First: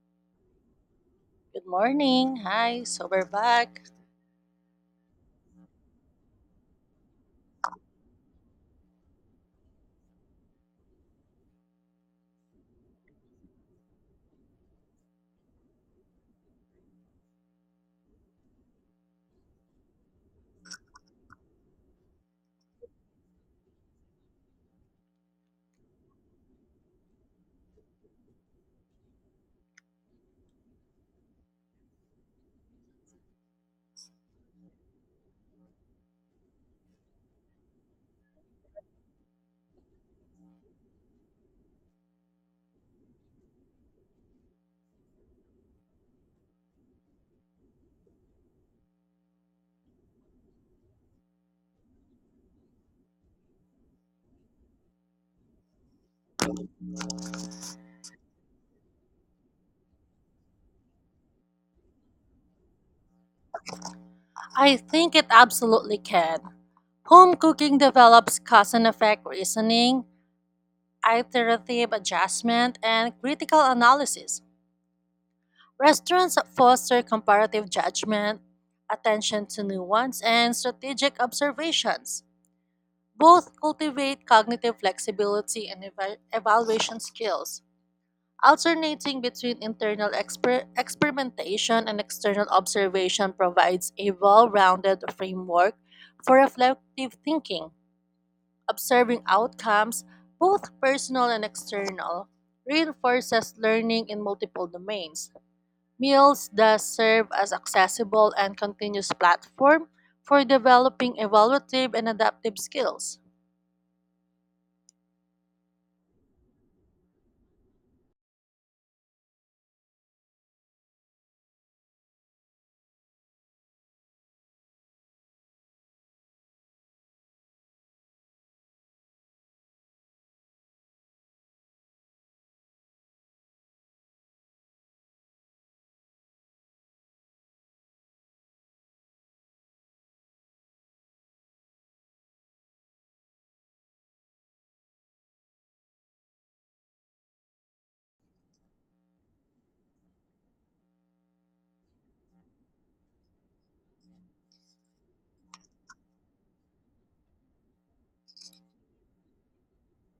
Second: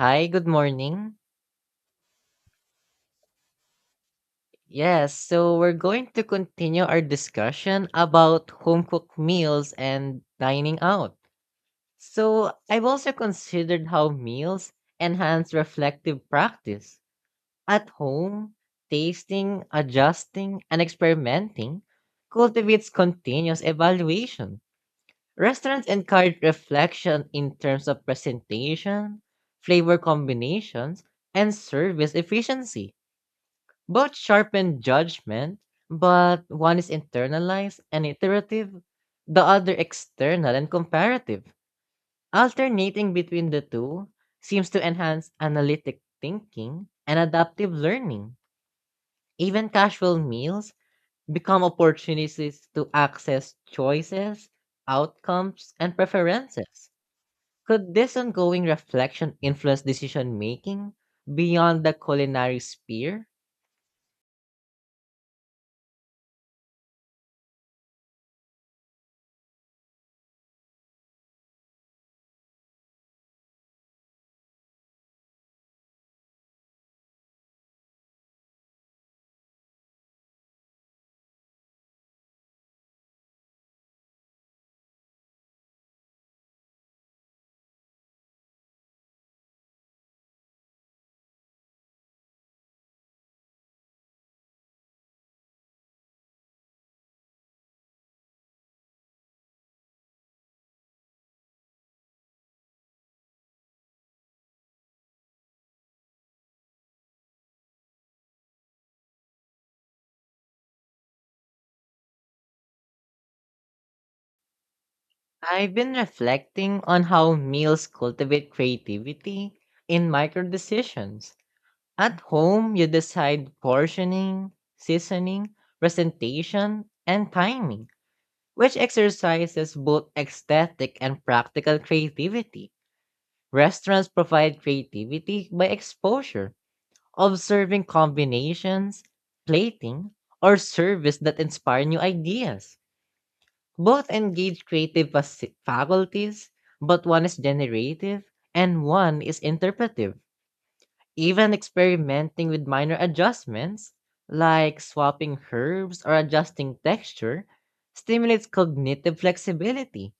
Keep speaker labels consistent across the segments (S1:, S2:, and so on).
S1: Hi, good morning.
S2: Good morning. Hi, so we're back.
S1: Yes, so we're going to continue our discussion about home cooked meals and dining out. So, I've also considered how meals enhance reflective practice. At home, tasting, adjusting, and experimenting cultivates continuous evaluation. Restaurants encourage reflection in terms of presentation, flavor combinations, and service efficiency. Both sharpen judgment, but one is internalized and iterative, the other external and comparative. Alternating between the two seems to enhance analytic thinking and adaptive learning. Even casual meals become opportunities to access choices, outcomes, and preferences. Could this ongoing reflection influence decision making beyond the culinary sphere?
S2: I think it absolutely can. Home cooking develops cause and effect reasoning, iterative adjustment, and critical analysis. Restaurants foster comparative judgment, attention to nuance, and strategic observations. Both cultivate cognitive flexibility and evaluation skills. Alternating between internal experimentation and external observation provides a well rounded framework for reflective thinking. Observing outcomes, both personal and external, reinforces learning in multiple domains. Meals thus serve as accessible and continuous platform for developing evaluative and adaptive skills.
S1: I've been reflecting on how meals cultivate creativity in micro decisions. At home, you decide portioning, seasoning, presentation, and timing, which exercises both aesthetic and practical creativity. Restaurants provide creativity by exposure, observing combinations, plating, or service that inspire new ideas. Both engage creative faculties, but one is generative and one is interpretive. Even experimenting with minor adjustments, like swapping herbs or adjusting texture, stimulates cognitive flexibility.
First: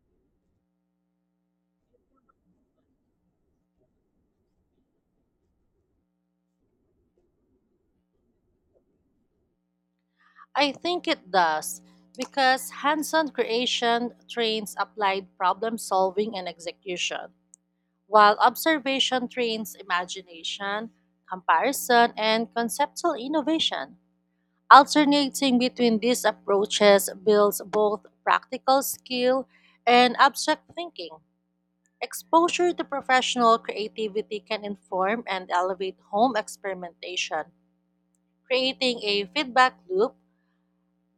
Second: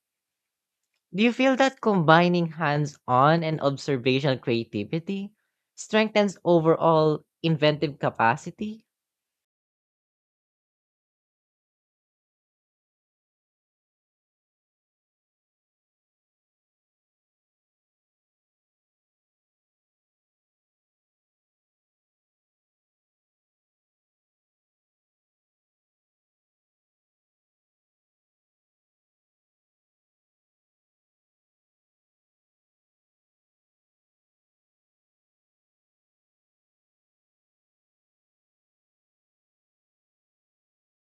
S1: Do you feel that combining hands on and observational creativity strengthens overall inventive capacity?
S2: I think it does because hands on creation trains applied problem solving and execution, while observation trains imagination, comparison, and conceptual innovation. Alternating between these approaches builds both practical skill and abstract thinking. Exposure to professional creativity can inform and elevate home experimentation, creating a feedback loop,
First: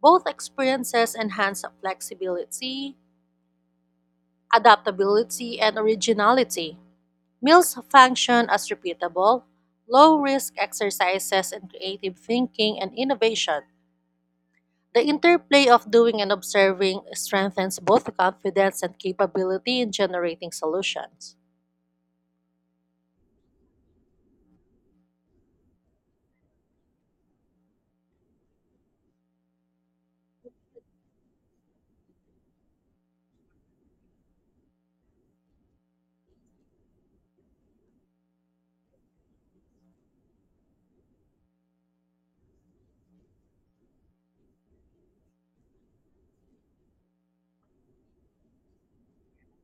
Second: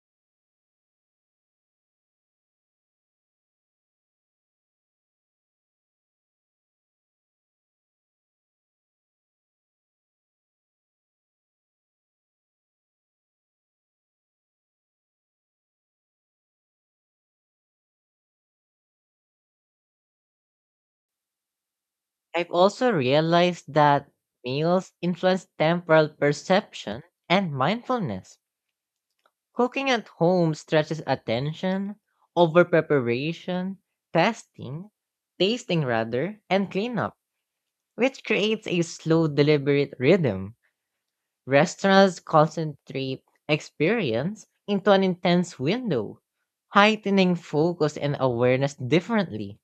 S2: both experiences enhance flexibility, adaptability, and originality. Meals function as repeatable, low risk exercises in creative thinking and innovation. The interplay of doing and observing strengthens both confidence and capability in generating solutions.
S1: I've also realized that meals influence temporal perception and mindfulness. Cooking at home stretches attention, over preparation, testing, tasting rather, and cleanup, which creates a slow, deliberate rhythm. Restaurants concentrate experience into an intense window, heightening focus and awareness differently.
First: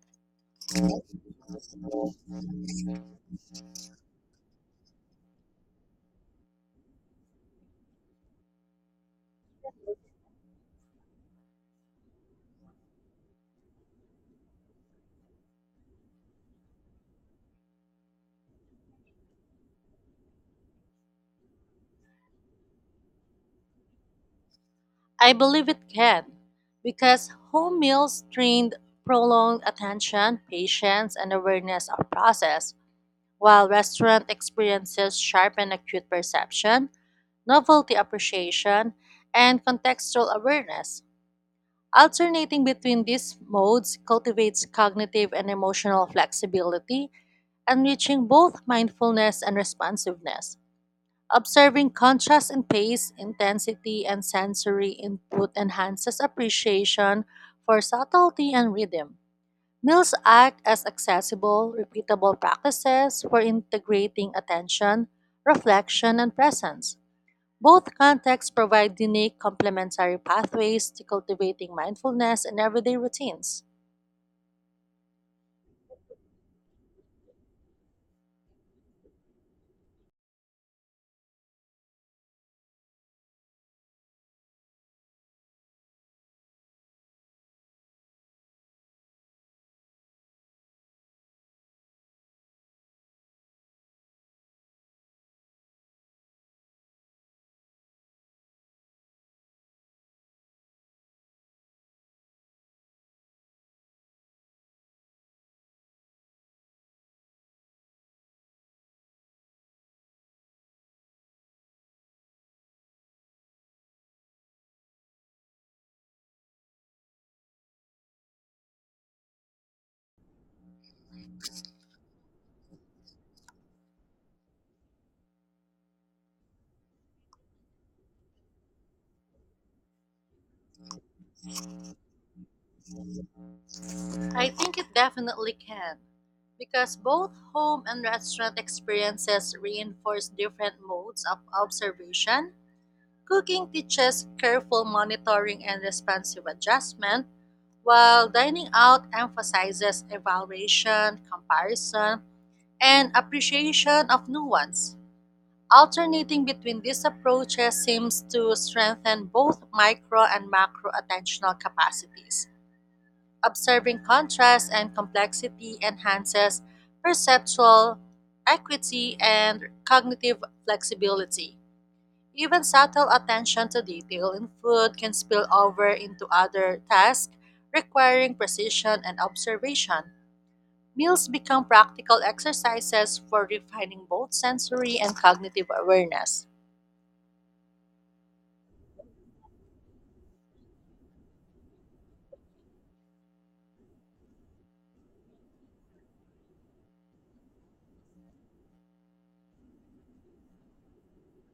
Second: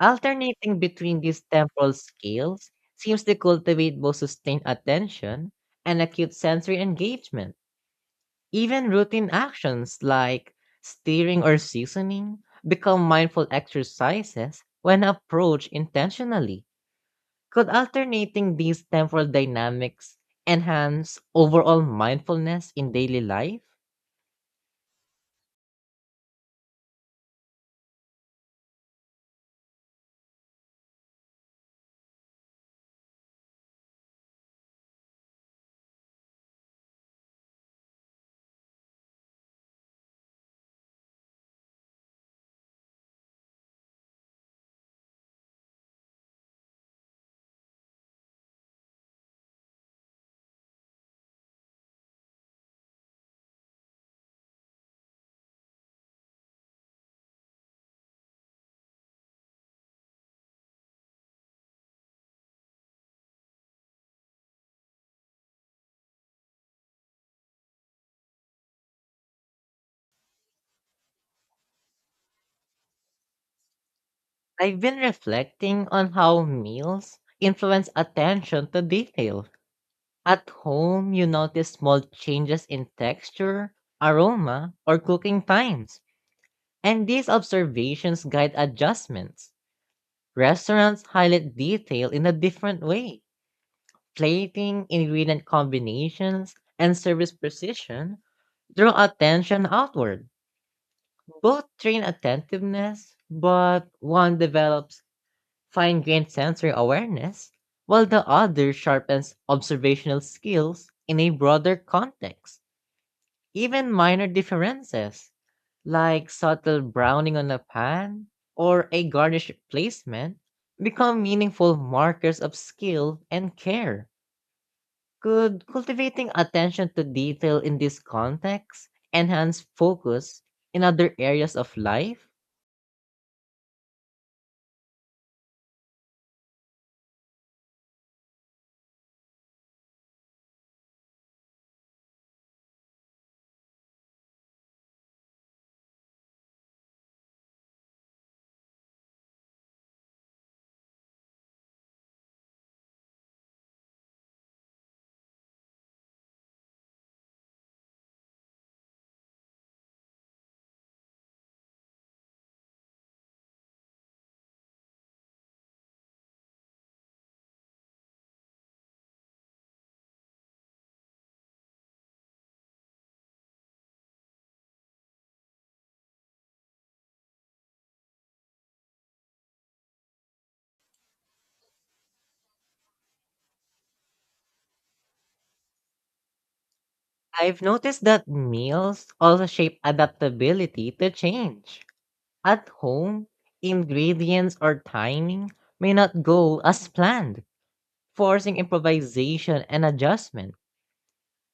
S1: Alternating between these temporal scales seems to cultivate both sustained attention and acute sensory engagement. Even routine actions like steering or seasoning become mindful exercises when approached intentionally. Could alternating these temporal dynamics enhance overall mindfulness in daily life?
S2: I believe it can, because home meals trained prolonged attention, patience, and awareness of process, while restaurant experiences sharpen acute perception, novelty appreciation, and contextual awareness. Alternating between these modes cultivates cognitive and emotional flexibility, enriching both mindfulness and responsiveness. Observing contrast in pace, intensity, and sensory input enhances appreciation for subtlety and rhythm. Meals act as accessible, repeatable practices for integrating attention, reflection, and presence. Both contexts provide unique complementary pathways to cultivating mindfulness in everyday routines.
S1: I've been reflecting on how meals influence attention to detail. At home, you notice small changes in texture, aroma, or cooking times, and these observations guide adjustments. Restaurants highlight detail in a different way. Plating, ingredient combinations, and service precision draw attention outward. Both train attentiveness, but one develops fine grained sensory awareness, while the other sharpens observational skills in a broader context. Even minor differences, like subtle browning on a pan or a garnish placement, become meaningful markers of skill and care. Could cultivating attention to detail in this context enhance focus in other areas of life?
S2: I think it definitely can, because both home and restaurant experiences reinforce different modes of observation. Cooking teaches careful monitoring and responsive adjustment, while dining out emphasizes evaluation, comparison, and appreciation of nuance. Alternating between these approaches seems to strengthen both micro and macro attentional capacities. Observing contrast and complexity enhances perceptual equity and cognitive flexibility. Even subtle attention to detail in food can spill over into other tasks requiring precision and observation. Meals become practical exercises for refining both sensory and cognitive awareness.
S1: I've noticed that meals also shape adaptability to change. At home, ingredients or timing may not go as planned, forcing improvisation and adjustment.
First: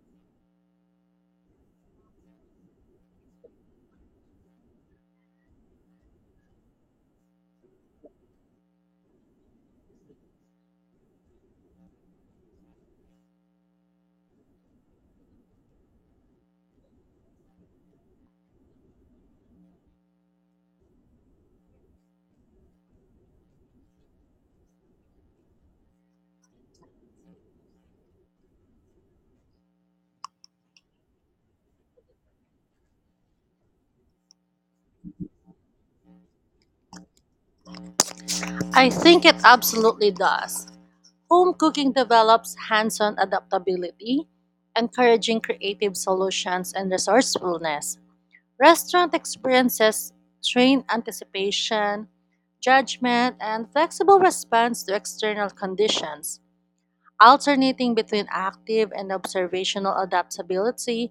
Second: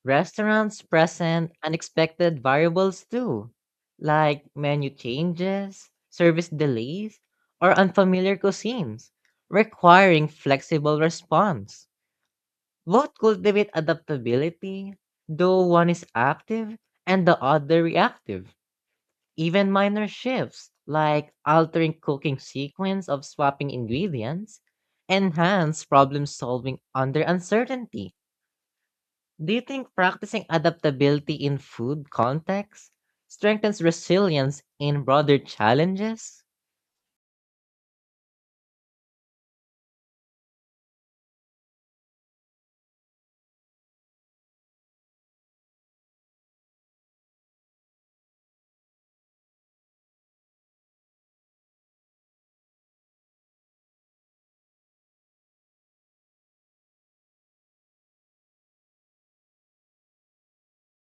S1: Restaurants present unexpected variables too, like menu changes, service delays, or unfamiliar cuisines, requiring flexible response. Both cultivate adaptability, though one is active and the other reactive. Even minor shifts, like altering cooking sequence of swapping ingredients, enhance problem solving under uncertainty. Do you think practicing adaptability in food context strengthens resilience in broader challenges?
S2: I think it absolutely does. Home cooking develops hands on adaptability, encouraging creative solutions and resourcefulness. Restaurant experiences train anticipation, judgment, and flexible response to external conditions. Alternating between active and observational adaptability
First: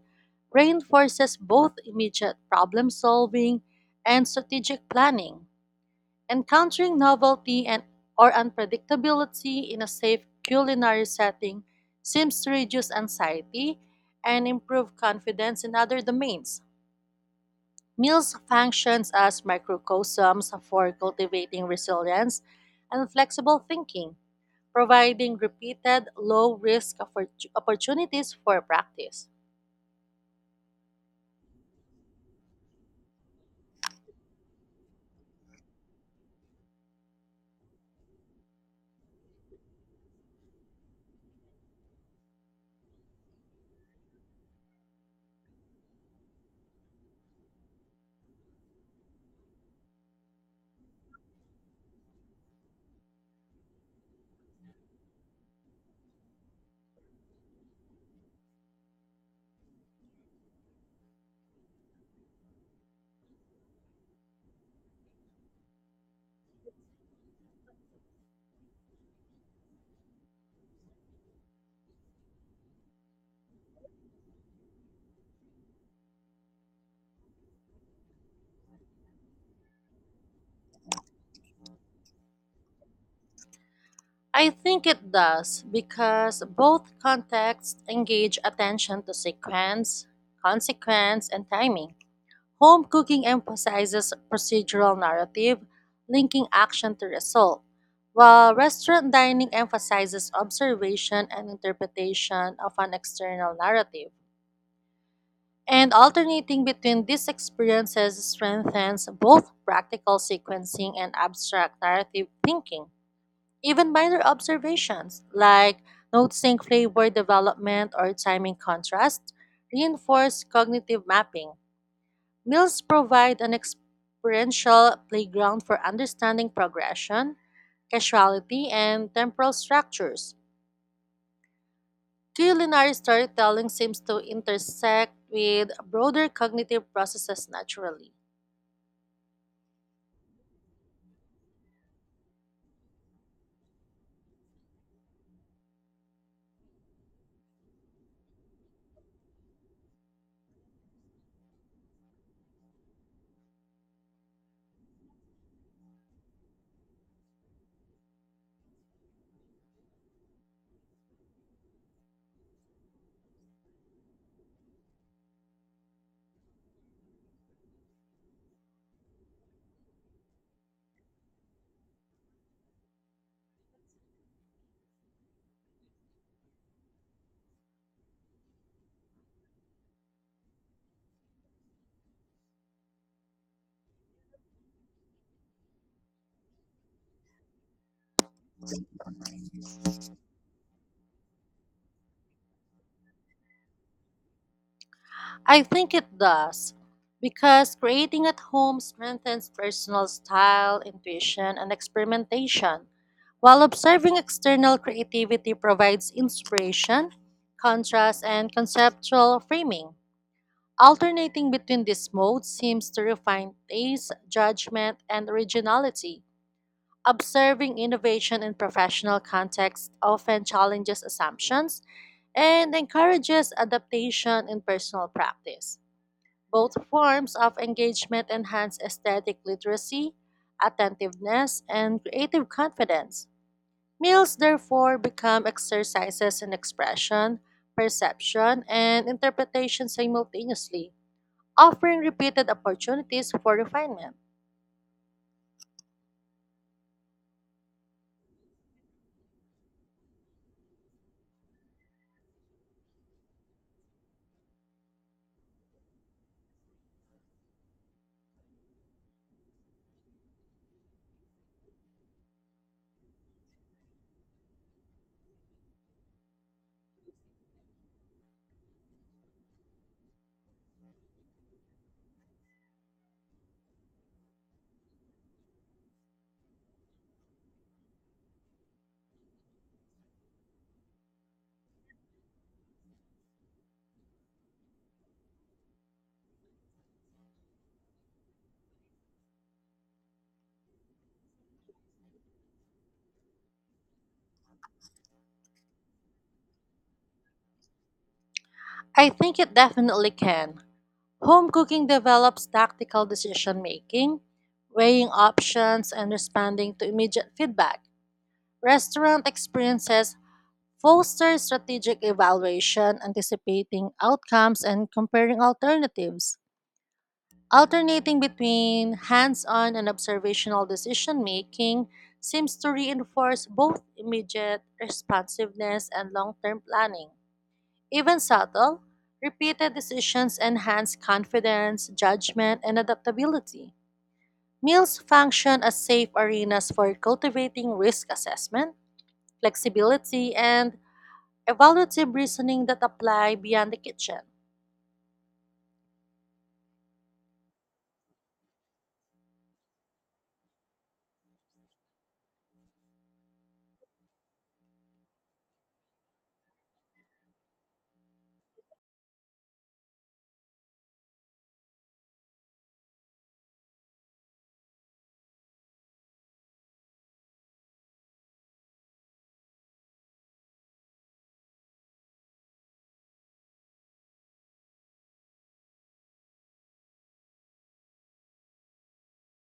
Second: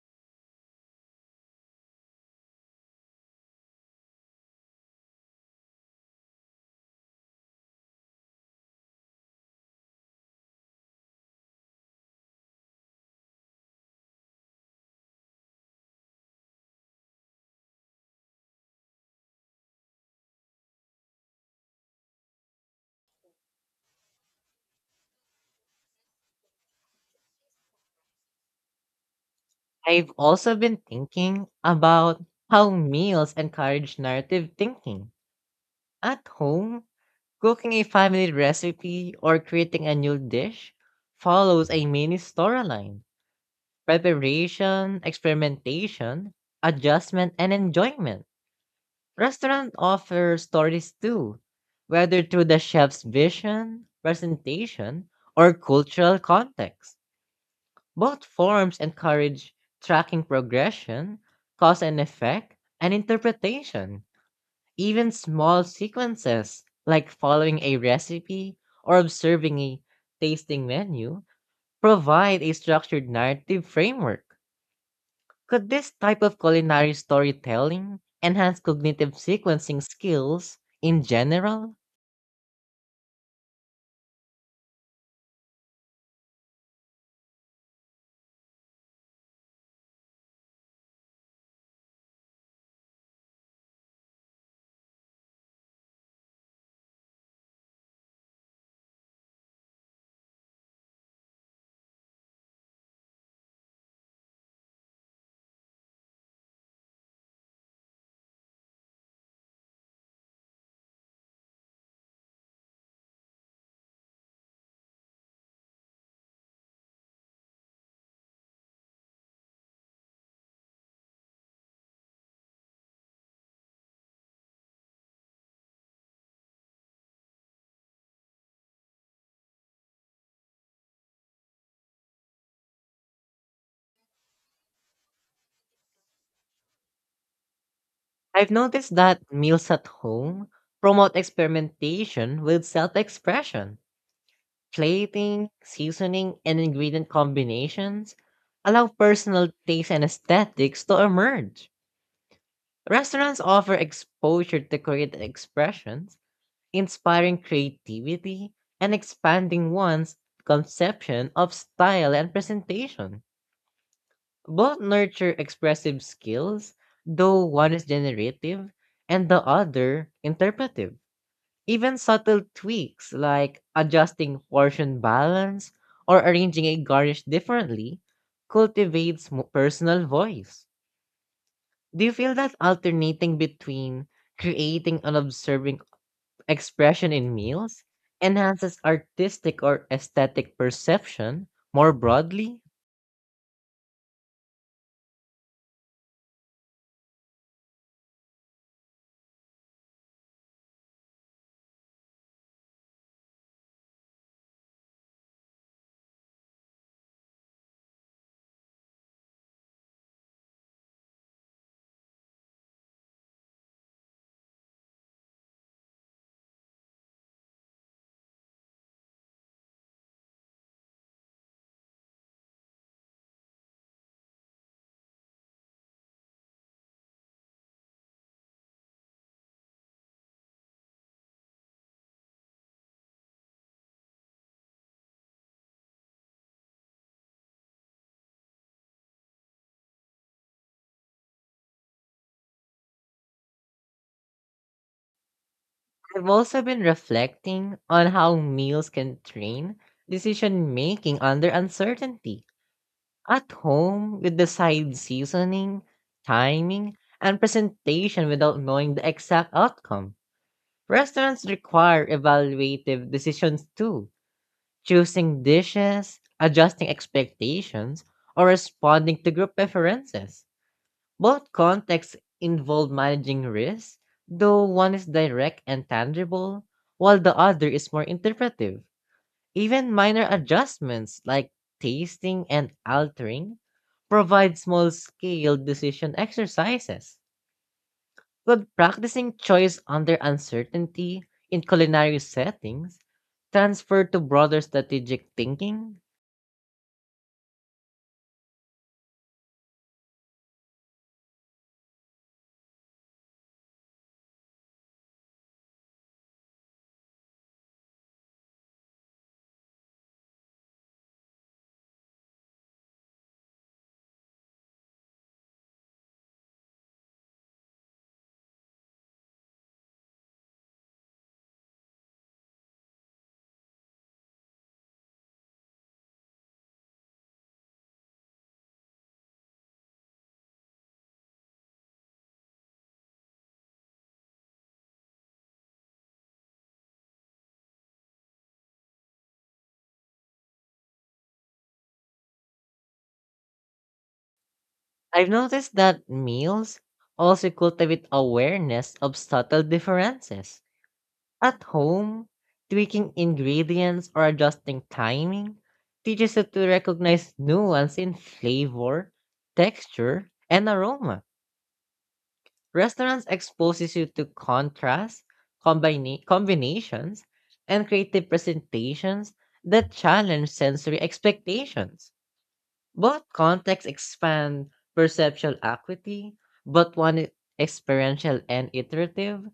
S2: reinforces both immediate problem solving and strategic planning. Encountering novelty and or unpredictability in a safe culinary setting seems to reduce anxiety and improve confidence in other domains. Meals functions as microcosms for cultivating resilience and flexible thinking, providing repeated low-risk opportunities for practice.
S1: I've also been thinking about how meals encourage narrative thinking. At home, cooking a family recipe or creating a new dish follows a mini storyline: preparation, experimentation, adjustment, and enjoyment. Restaurants offer stories too, whether through the chef's vision, presentation, or cultural context. Both forms encourage tracking progression, cause and effect, and interpretation. Even small sequences, like following a recipe or observing a tasting menu, provide a structured narrative framework. Could this type of culinary storytelling enhance cognitive sequencing skills in general?
S2: I think it does because both contexts engage attention to sequence, consequence, and timing. Home cooking emphasizes procedural narrative, linking action to result, while restaurant dining emphasizes observation and interpretation of an external narrative. And alternating between these experiences strengthens both practical sequencing and abstract narrative thinking. Even minor observations, like noticing flavor development or timing contrast, reinforce cognitive mapping. Meals provide an experiential playground for understanding progression, casuality, and temporal structures. Culinary storytelling seems to intersect with broader cognitive processes naturally.
S1: I've noticed that meals at home promote experimentation with self expression. Plating, seasoning, and ingredient combinations allow personal taste and aesthetics to emerge. Restaurants offer exposure to creative expressions, inspiring creativity and expanding one's conception of style and presentation. Both nurture expressive skills, though one is generative and the other interpretive. Even subtle tweaks like adjusting portion balance or arranging a garnish differently cultivates personal voice. Do you feel that alternating between creating and observing expression in meals enhances artistic or aesthetic perception more broadly?
S2: I think it does, because creating at home strengthens personal style, intuition, and experimentation, while observing external creativity provides inspiration, contrast, and conceptual framing. Alternating between these modes seems to refine taste, judgment, and originality. Observing innovation in professional contexts often challenges assumptions and encourages adaptation in personal practice. Both forms of engagement enhance aesthetic literacy, attentiveness, and creative confidence. Meals, therefore, become exercises in expression, perception, and interpretation simultaneously offering repeated opportunities for refinement.
S1: I've also been reflecting on how meals can train decision making under uncertainty. At home, we decide seasoning, timing, and presentation without knowing the exact outcome. Restaurants require evaluative decisions too, choosing dishes, adjusting expectations, or responding to group preferences. Both contexts involve managing risk, though one is direct and tangible, while the other is more interpretive. Even minor adjustments like tasting and altering provide small-scale decision exercises. Could practicing choice under uncertainty in culinary settings transfer to broader strategic thinking?
S2: I think it definitely can. Home cooking develops tactical decision making, weighing options, and responding to immediate feedback. Restaurant experiences foster strategic evaluation, anticipating outcomes, and comparing alternatives. Alternating between hands on and observational decision making seems to reinforce both immediate responsiveness and long term planning. Even subtle, repeated decisions enhance confidence, judgment, and adaptability. Meals function as safe arenas for cultivating risk assessment, flexibility, and evaluative reasoning that apply beyond the kitchen.
S1: I've noticed that meals also cultivate awareness of subtle differences. At home, tweaking ingredients or adjusting timing teaches you to recognize nuance in flavor, texture, and aroma. Restaurants exposes you to contrast, combinations, and creative presentations that challenge sensory expectations. Both contexts expand perceptual acuity, but one is experiential and iterative,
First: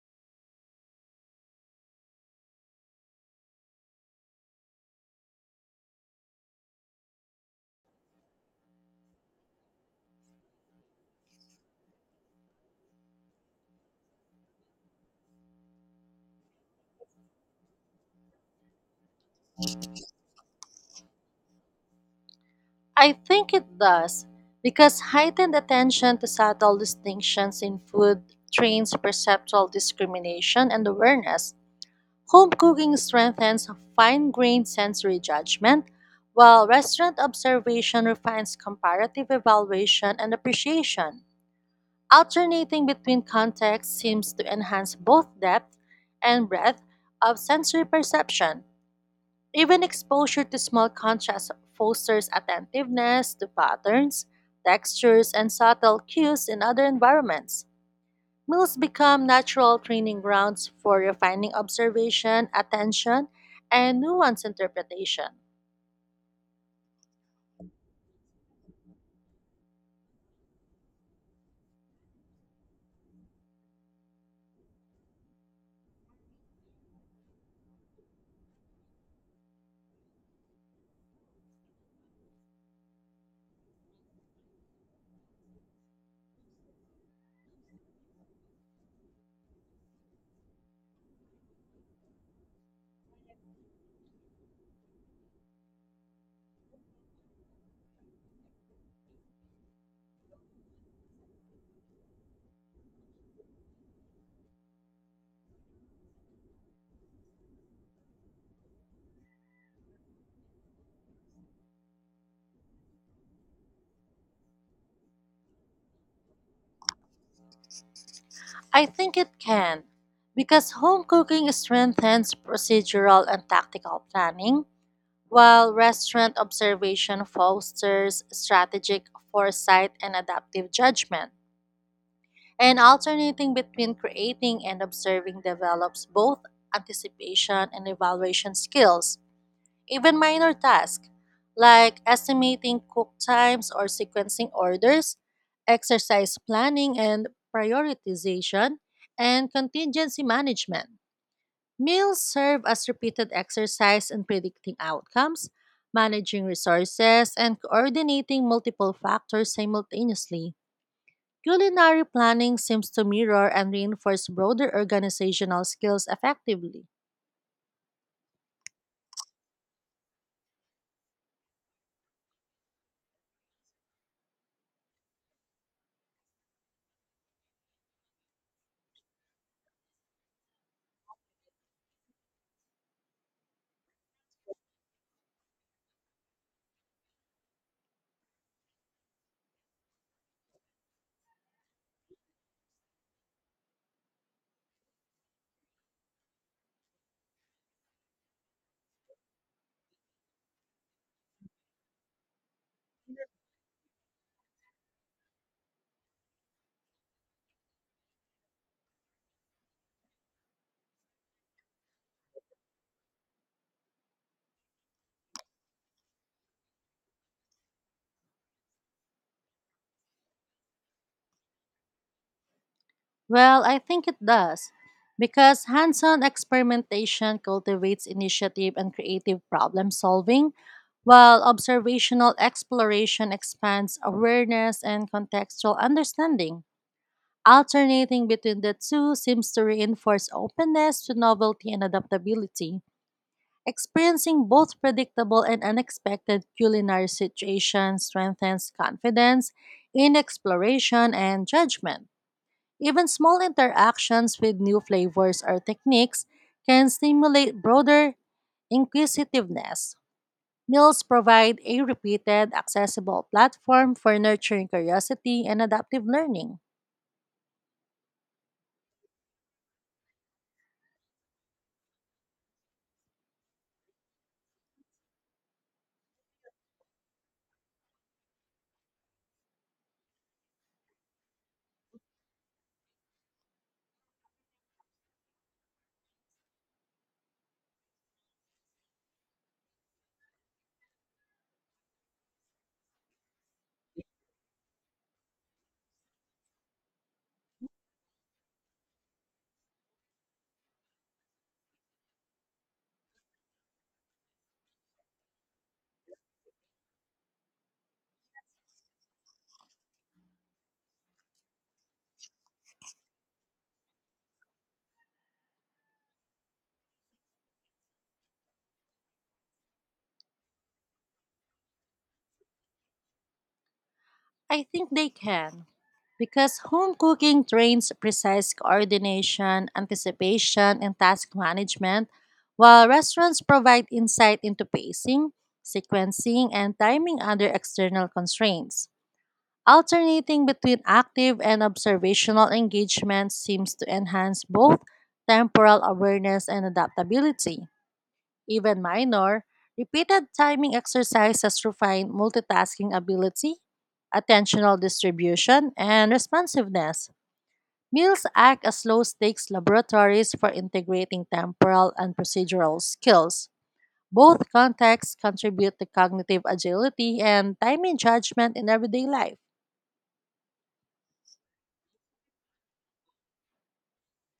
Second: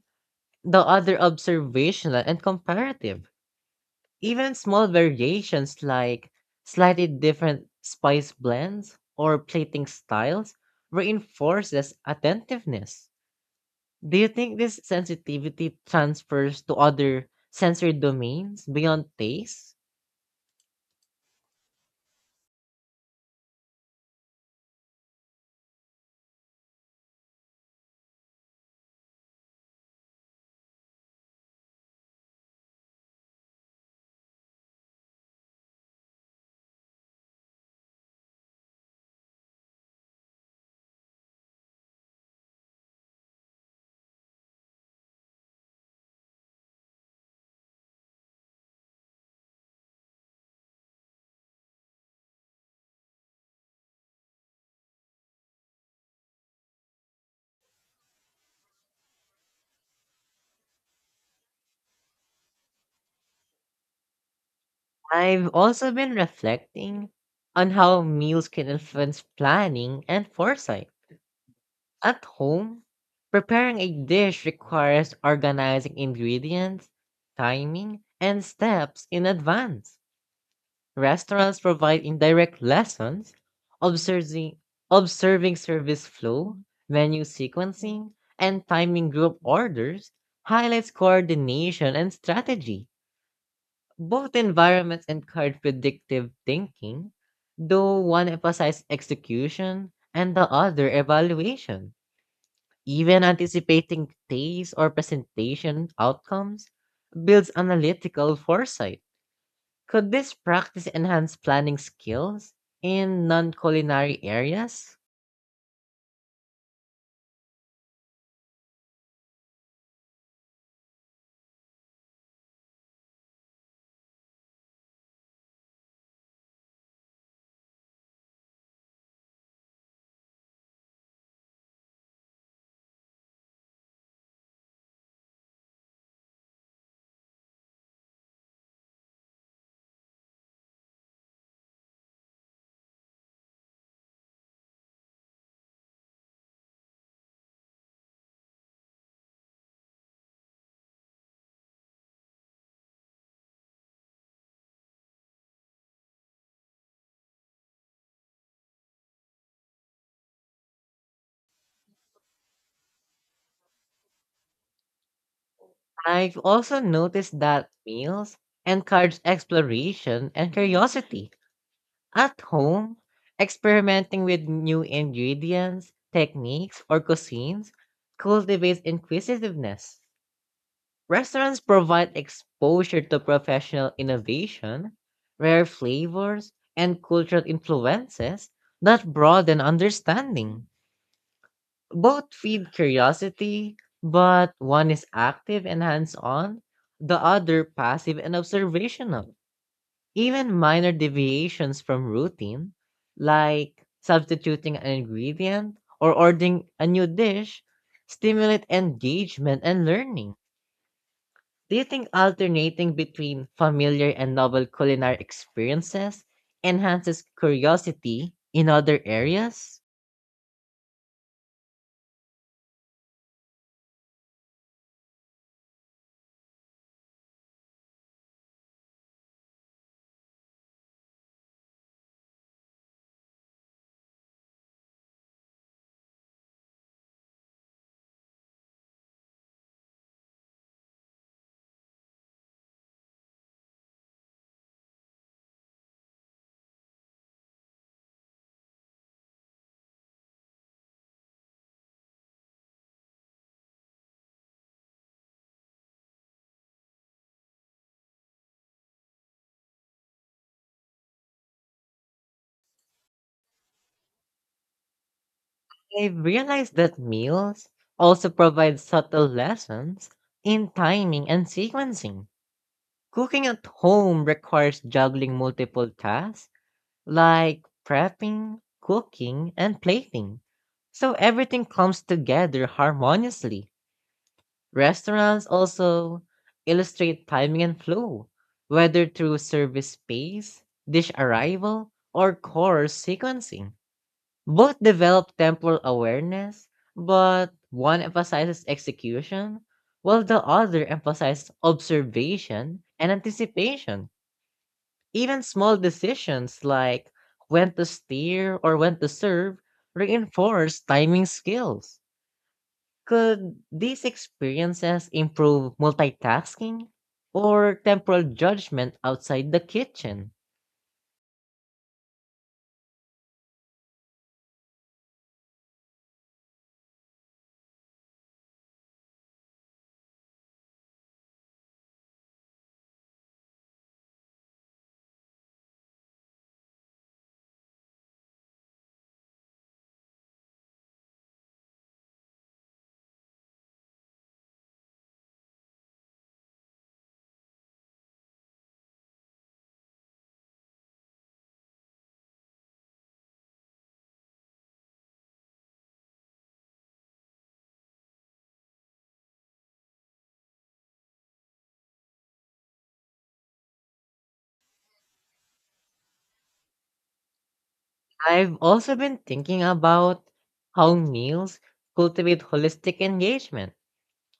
S1: the other observational and comparative. Even small variations like slightly different spice blends or plating styles reinforces attentiveness. Do you think this sensitivity transfers to other sensory domains beyond taste?
S2: I think it does because heightened attention to subtle distinctions in food trains perceptual discrimination and awareness. Home cooking strengthens fine grained sensory judgment, while restaurant observation refines comparative evaluation and appreciation. Alternating between contexts seems to enhance both depth and breadth of sensory perception. Even exposure to small contrasts fosters attentiveness to patterns, textures, and subtle cues in other environments. Meals become natural training grounds for refining observation, attention, and nuanced interpretation.
S1: I've also been reflecting on how meals can influence planning and foresight. At home, preparing a dish requires organizing ingredients, timing, and steps in advance. Restaurants provide indirect lessons, observing, observing service flow, menu sequencing, and timing group orders highlights coordination and strategy. Both environments encourage predictive thinking, though one emphasizes execution and the other evaluation. Even anticipating taste or presentation outcomes builds analytical foresight. Could this practice enhance planning skills in non culinary areas?
S2: I think it can, because home cooking strengthens procedural and tactical planning, while restaurant observation fosters strategic foresight and adaptive judgment. And alternating between creating and observing develops both anticipation and evaluation skills. Even minor tasks like estimating cook times or sequencing orders, exercise planning and prioritization, and contingency management. Meals serve as repeated exercise in predicting outcomes, managing resources, and coordinating multiple factors simultaneously. Culinary planning seems to mirror and reinforce broader organizational skills
S1: I've also
S2: effectively.
S1: noticed that meals encourage exploration and curiosity. At home, experimenting with new ingredients, techniques, or cuisines cultivates inquisitiveness. Restaurants provide exposure to professional innovation, rare flavors, and cultural influences that broaden understanding. Both feed curiosity, but one is active and hands on, the other passive and observational. Even minor deviations from routine, like substituting an ingredient or ordering a new dish, stimulate engagement and learning. Do you think alternating between familiar and novel culinary experiences enhances curiosity in other areas?
S2: Well, I think it does, because hands on experimentation cultivates initiative and creative problem solving, while observational exploration expands awareness and contextual understanding. Alternating between the two seems to reinforce openness to novelty and adaptability. Experiencing both predictable and unexpected culinary situations strengthens confidence in exploration and judgment. Even small interactions with new flavors or techniques can stimulate broader inquisitiveness. Meals provide a repeated, accessible platform for nurturing curiosity and adaptive
S1: I've
S2: learning.
S1: realized that meals also provide subtle lessons in timing and sequencing. Cooking at home requires juggling multiple tasks like prepping, cooking, and plating, so everything comes together harmoniously. Restaurants also illustrate timing and flow, whether through service pace, dish arrival, or course sequencing. Both develop temporal awareness, but one emphasizes execution, while the other emphasizes observation and anticipation. Even small decisions like when to steer or when to serve reinforce timing skills. Could these experiences improve multitasking or temporal judgment outside the kitchen?
S2: I think they can. Because home cooking trains precise coordination, anticipation, and task management, while restaurants provide insight into pacing, sequencing, and timing under external constraints. Alternating between active and observational engagement seems to enhance both temporal awareness and adaptability. Even minor, repeated timing exercises refine multitasking ability, attentional distribution, and responsiveness. Meals act as low stakes laboratories for integrating temporal and procedural skills. Both contexts contribute to cognitive agility and timing
S1: I've
S2: judgment in
S1: also
S2: everyday
S1: been
S2: life.
S1: thinking about how meals cultivate holistic engagement,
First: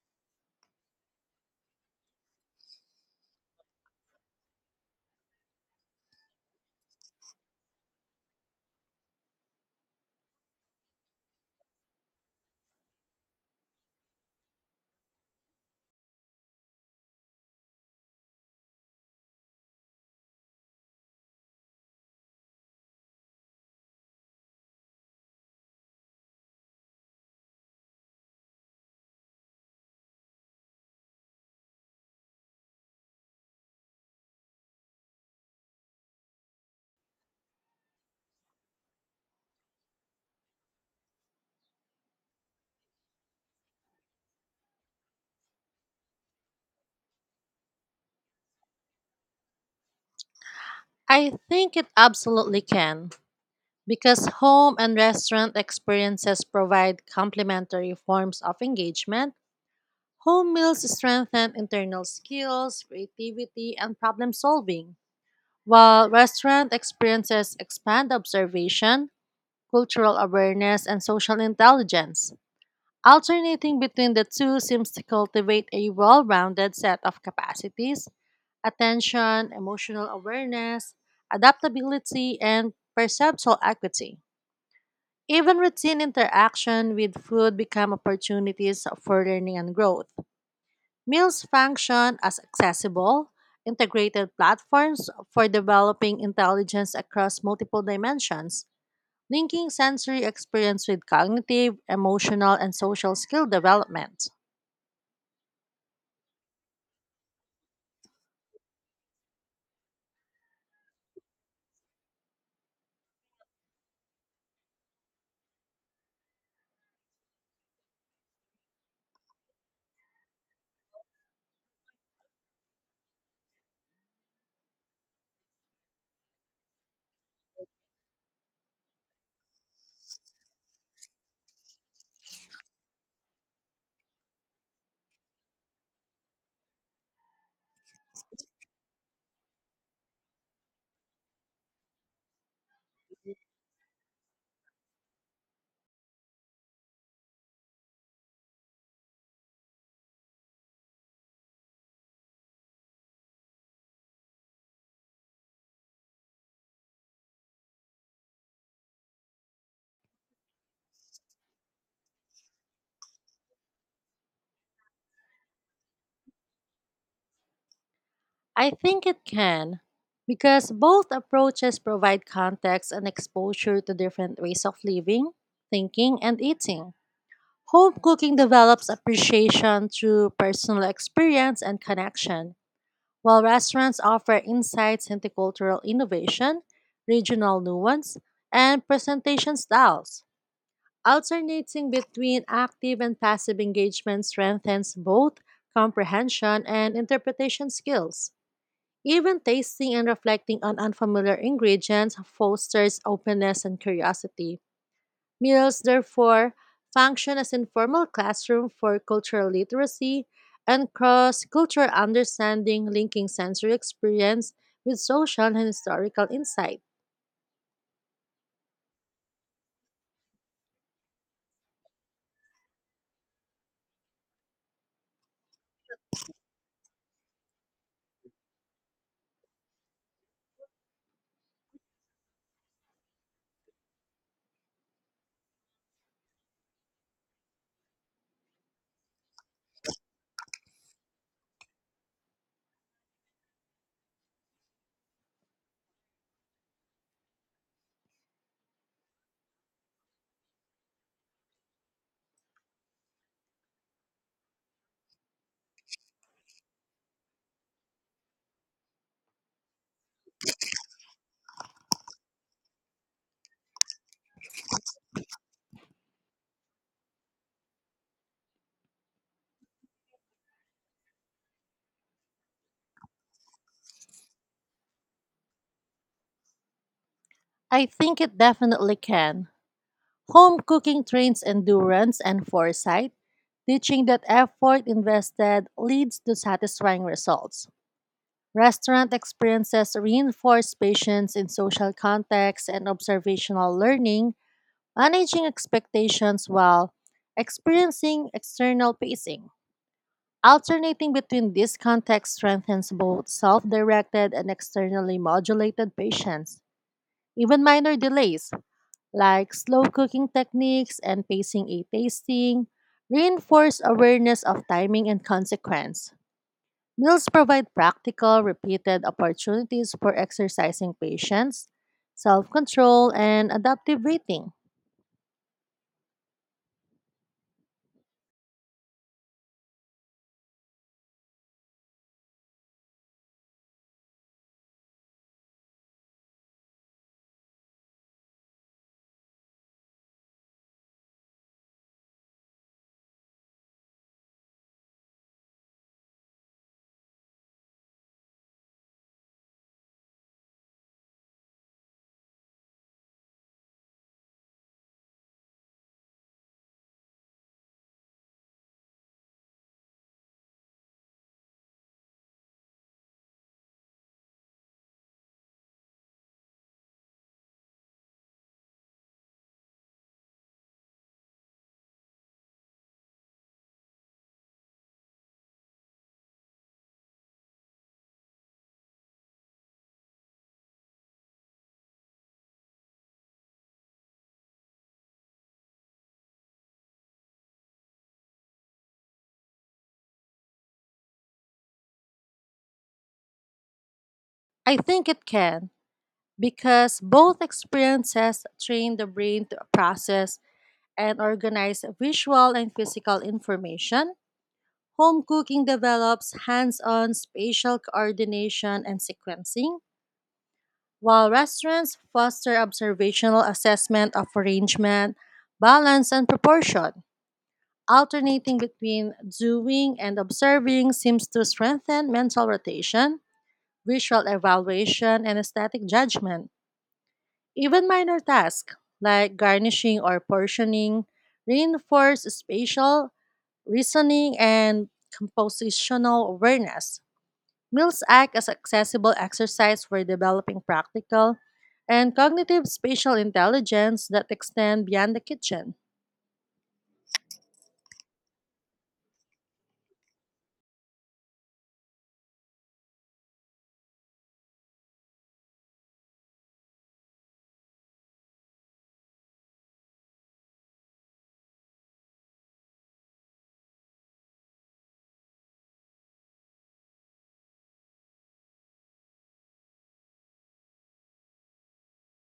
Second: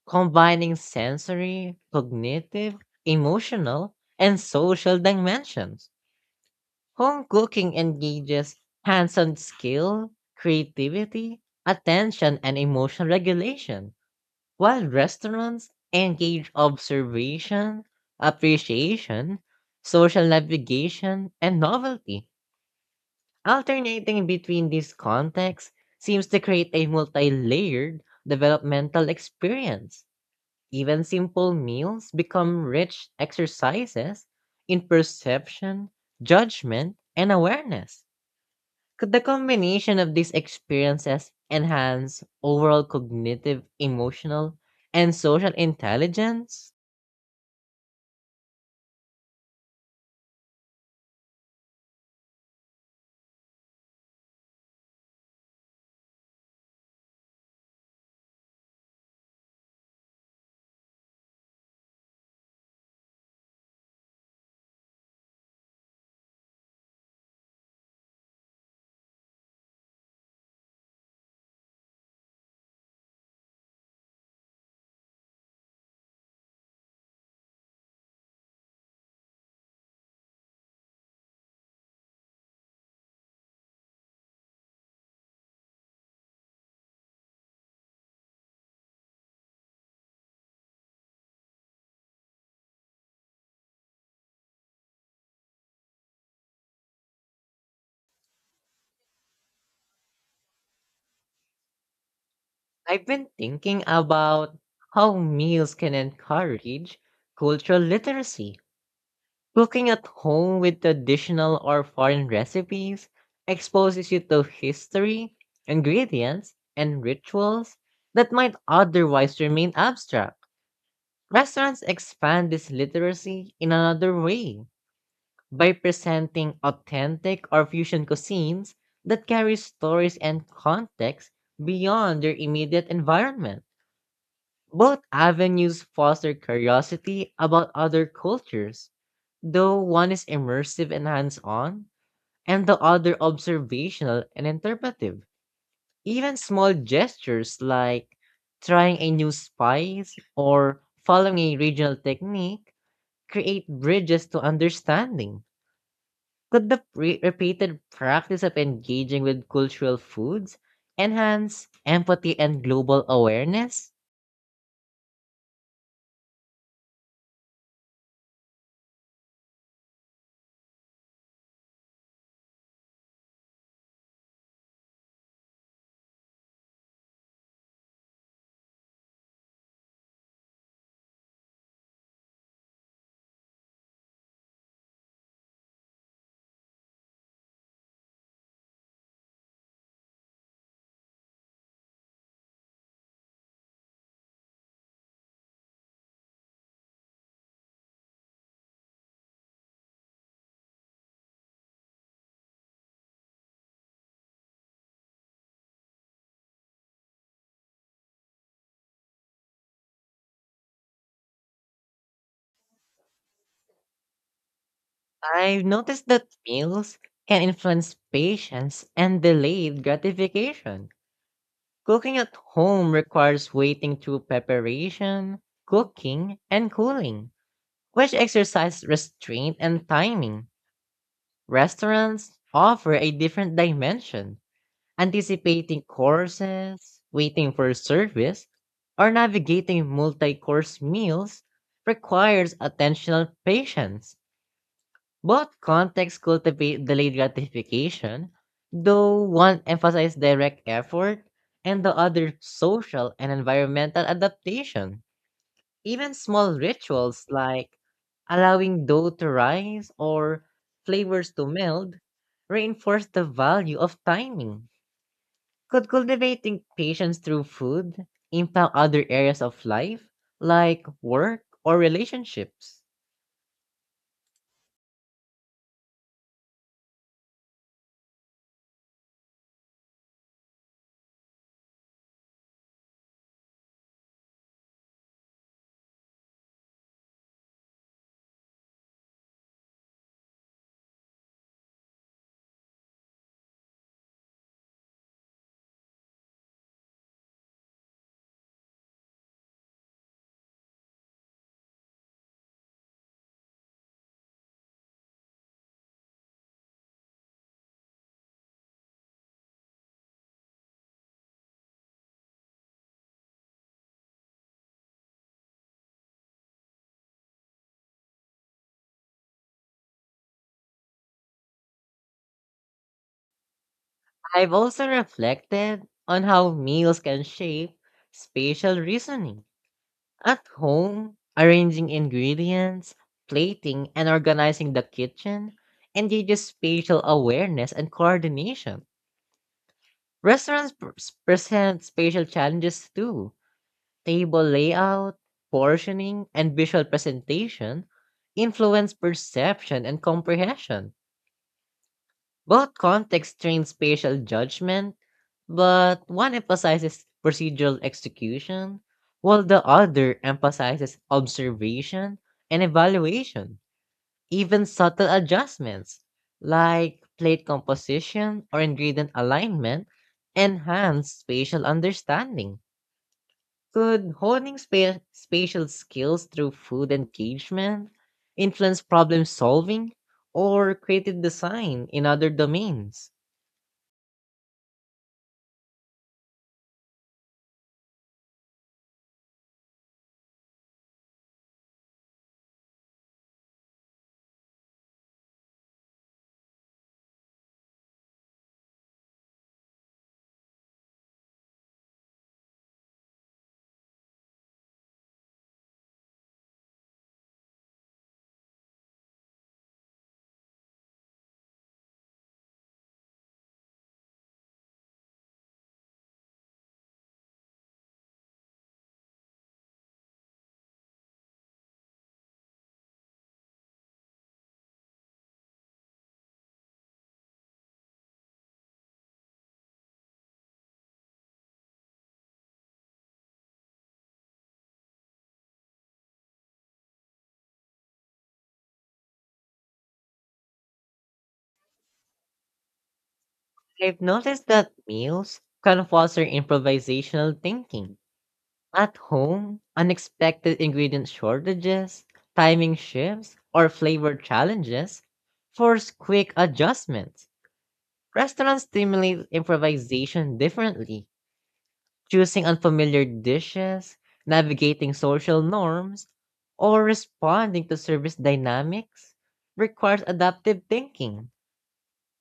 S1: combining sensory, cognitive, emotional, and social dimensions. Home cooking engages hands on skill, creativity, attention, and emotional regulation, while restaurants engage observation, appreciation, social navigation, and novelty. Alternating between these contexts seems to create a multi layered developmental experience. Even simple meals become rich exercises in perception, judgment, and awareness. Could the combination of these experiences enhance overall cognitive, emotional, and social intelligence?
S2: I think it absolutely can, because home and restaurant experiences provide complementary forms of engagement. Home meals strengthen internal skills, creativity, and problem solving, while restaurant experiences expand observation, cultural awareness, and social intelligence. Alternating between the two seems to cultivate a well rounded set of capacities: attention, emotional awareness, adaptability, and perceptual equity. Even routine interaction with food become opportunities for learning and growth. Meals function as accessible, integrated platforms for developing intelligence across multiple dimensions, linking sensory experience with cognitive, emotional, and
S1: I've
S2: social
S1: been
S2: skill
S1: thinking
S2: development.
S1: about how meals can encourage cultural literacy. Cooking at home with traditional or foreign recipes exposes you to history, ingredients, and rituals that might otherwise remain abstract. Restaurants expand this literacy in another way by presenting authentic or fusion cuisines that carry stories and context beyond their immediate environment. Both avenues foster curiosity about other cultures, though one is immersive and hands on, and the other observational and interpretive. Even small gestures like trying a new spice or following a regional technique create bridges to understanding. Could the repeated practice of engaging with cultural foods enhance empathy and global awareness?
S2: I think it can, because both approaches provide context and exposure to different ways of living, thinking, and eating. Home cooking develops appreciation through personal experience and connection, while restaurants offer insights into cultural innovation, regional nuance, and presentation styles. Alternating between active and passive engagement strengthens both comprehension and interpretation skills. Even tasting and reflecting on unfamiliar ingredients fosters openness and curiosity. Meals, therefore, function as informal classroom for cultural literacy and cross-cultural understanding, linking sensory experience with social and
S1: I've noticed that
S2: historical insight.
S1: meals can influence patience and delayed gratification. Cooking at home requires waiting through preparation, cooking, and cooling, which exercise restraint and timing. Restaurants offer a different dimension, anticipating courses, waiting for service, or navigating multi course meals requires attentional patience. Both contexts cultivate delayed gratification, though one emphasizes direct effort and the other social and environmental adaptation. Even small rituals like allowing dough to rise or flavors to meld reinforce the value of timing. Could cultivating patience through food impact other areas of life like work or relationships?
S2: I think it definitely can. Home cooking trains endurance and foresight, teaching that effort invested leads to satisfying results. Restaurant experiences reinforce patience in social contexts and observational learning, managing expectations while experiencing external pacing. Alternating between these contexts strengthens both self directed and externally modulated patients. Even minor delays, like slow cooking techniques and pacing a tasting, reinforce awareness of timing and consequence. Meals provide practical, repeated opportunities for exercising patience, self control, and adaptive
S1: I've
S2: eating.
S1: also reflected on how meals can shape spatial reasoning. At home, arranging ingredients, plating, and organizing the kitchen engages spatial awareness and coordination. Restaurants present spatial challenges too. Table layout, portioning, and visual presentation influence perception and comprehension. Both contexts train spatial judgment, but one emphasizes procedural execution, while the other emphasizes observation and evaluation. Even subtle adjustments like plate composition or ingredient alignment enhance spatial understanding. Could honing spatial skills through food engagement influence problem solving or creative design in other domains?
S2: I think it can, because both experiences train the brain to process and organize visual and physical information. Home cooking develops hands on spatial coordination and sequencing, while restaurants foster observational assessment of arrangement, balance, and proportion. Alternating between doing and observing seems to strengthen mental rotation, visual evaluation, and aesthetic judgment. Even minor tasks like garnishing or portioning reinforce spatial reasoning and compositional awareness. Meals act as accessible exercise for developing practical and cognitive spatial
S1: I've
S2: intelligence that
S1: noticed that
S2: extend beyond the
S1: meals
S2: kitchen.
S1: can foster improvisational thinking. At home, unexpected ingredient shortages, timing shifts, or flavor challenges force quick adjustments. Restaurants stimulate improvisation differently, choosing unfamiliar dishes, navigating social norms, or responding to service dynamics requires adaptive thinking.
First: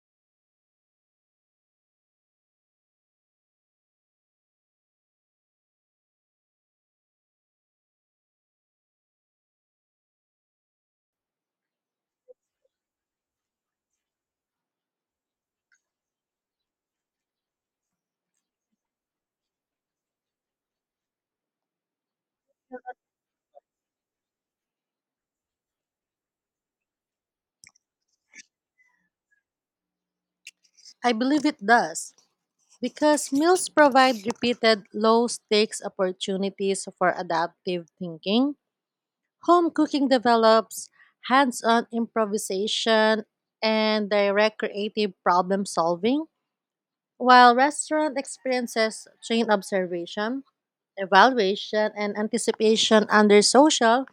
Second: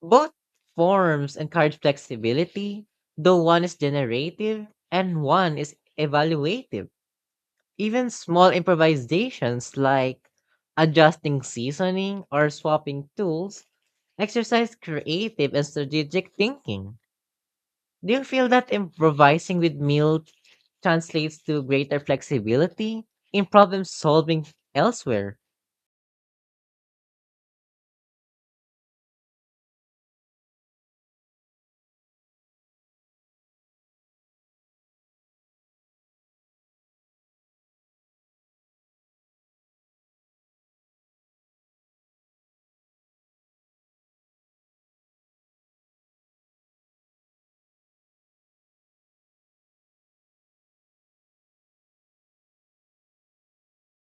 S1: Both forms encourage flexibility, though one is generative and one is evaluative. Even small improvisations like adjusting seasoning or swapping tools exercise creative and strategic thinking. Do you feel that improvising with meal translates to greater flexibility in problem solving elsewhere?
S2: I believe it does because meals provide repeated low stakes opportunities for adaptive thinking. Home cooking develops hands on improvisation and direct creative problem solving, while restaurant experiences train observation, evaluation, and anticipation under social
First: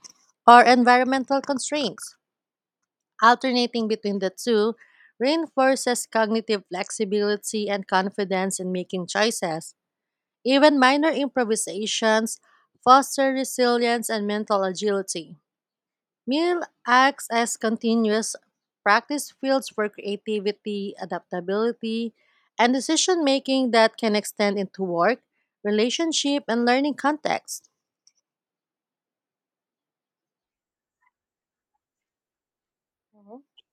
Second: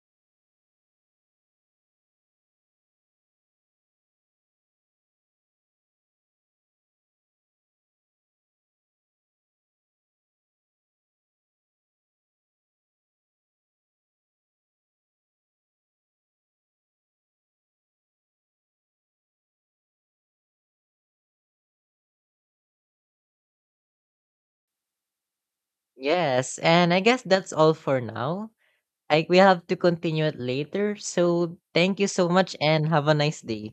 S2: or environmental constraints. Alternating between the two reinforces cognitive flexibility and confidence in making choices. Even minor improvisations foster resilience and mental agility. Meal acts as continuous practice fields for creativity, adaptability, and decision making that can extend into work, relationship,
S1: Yes,
S2: and learning
S1: and I guess that's
S2: contexts.
S1: all for now. I We have to continue it later. So, thank you so much and have a
S2: Mhm.
S1: nice day.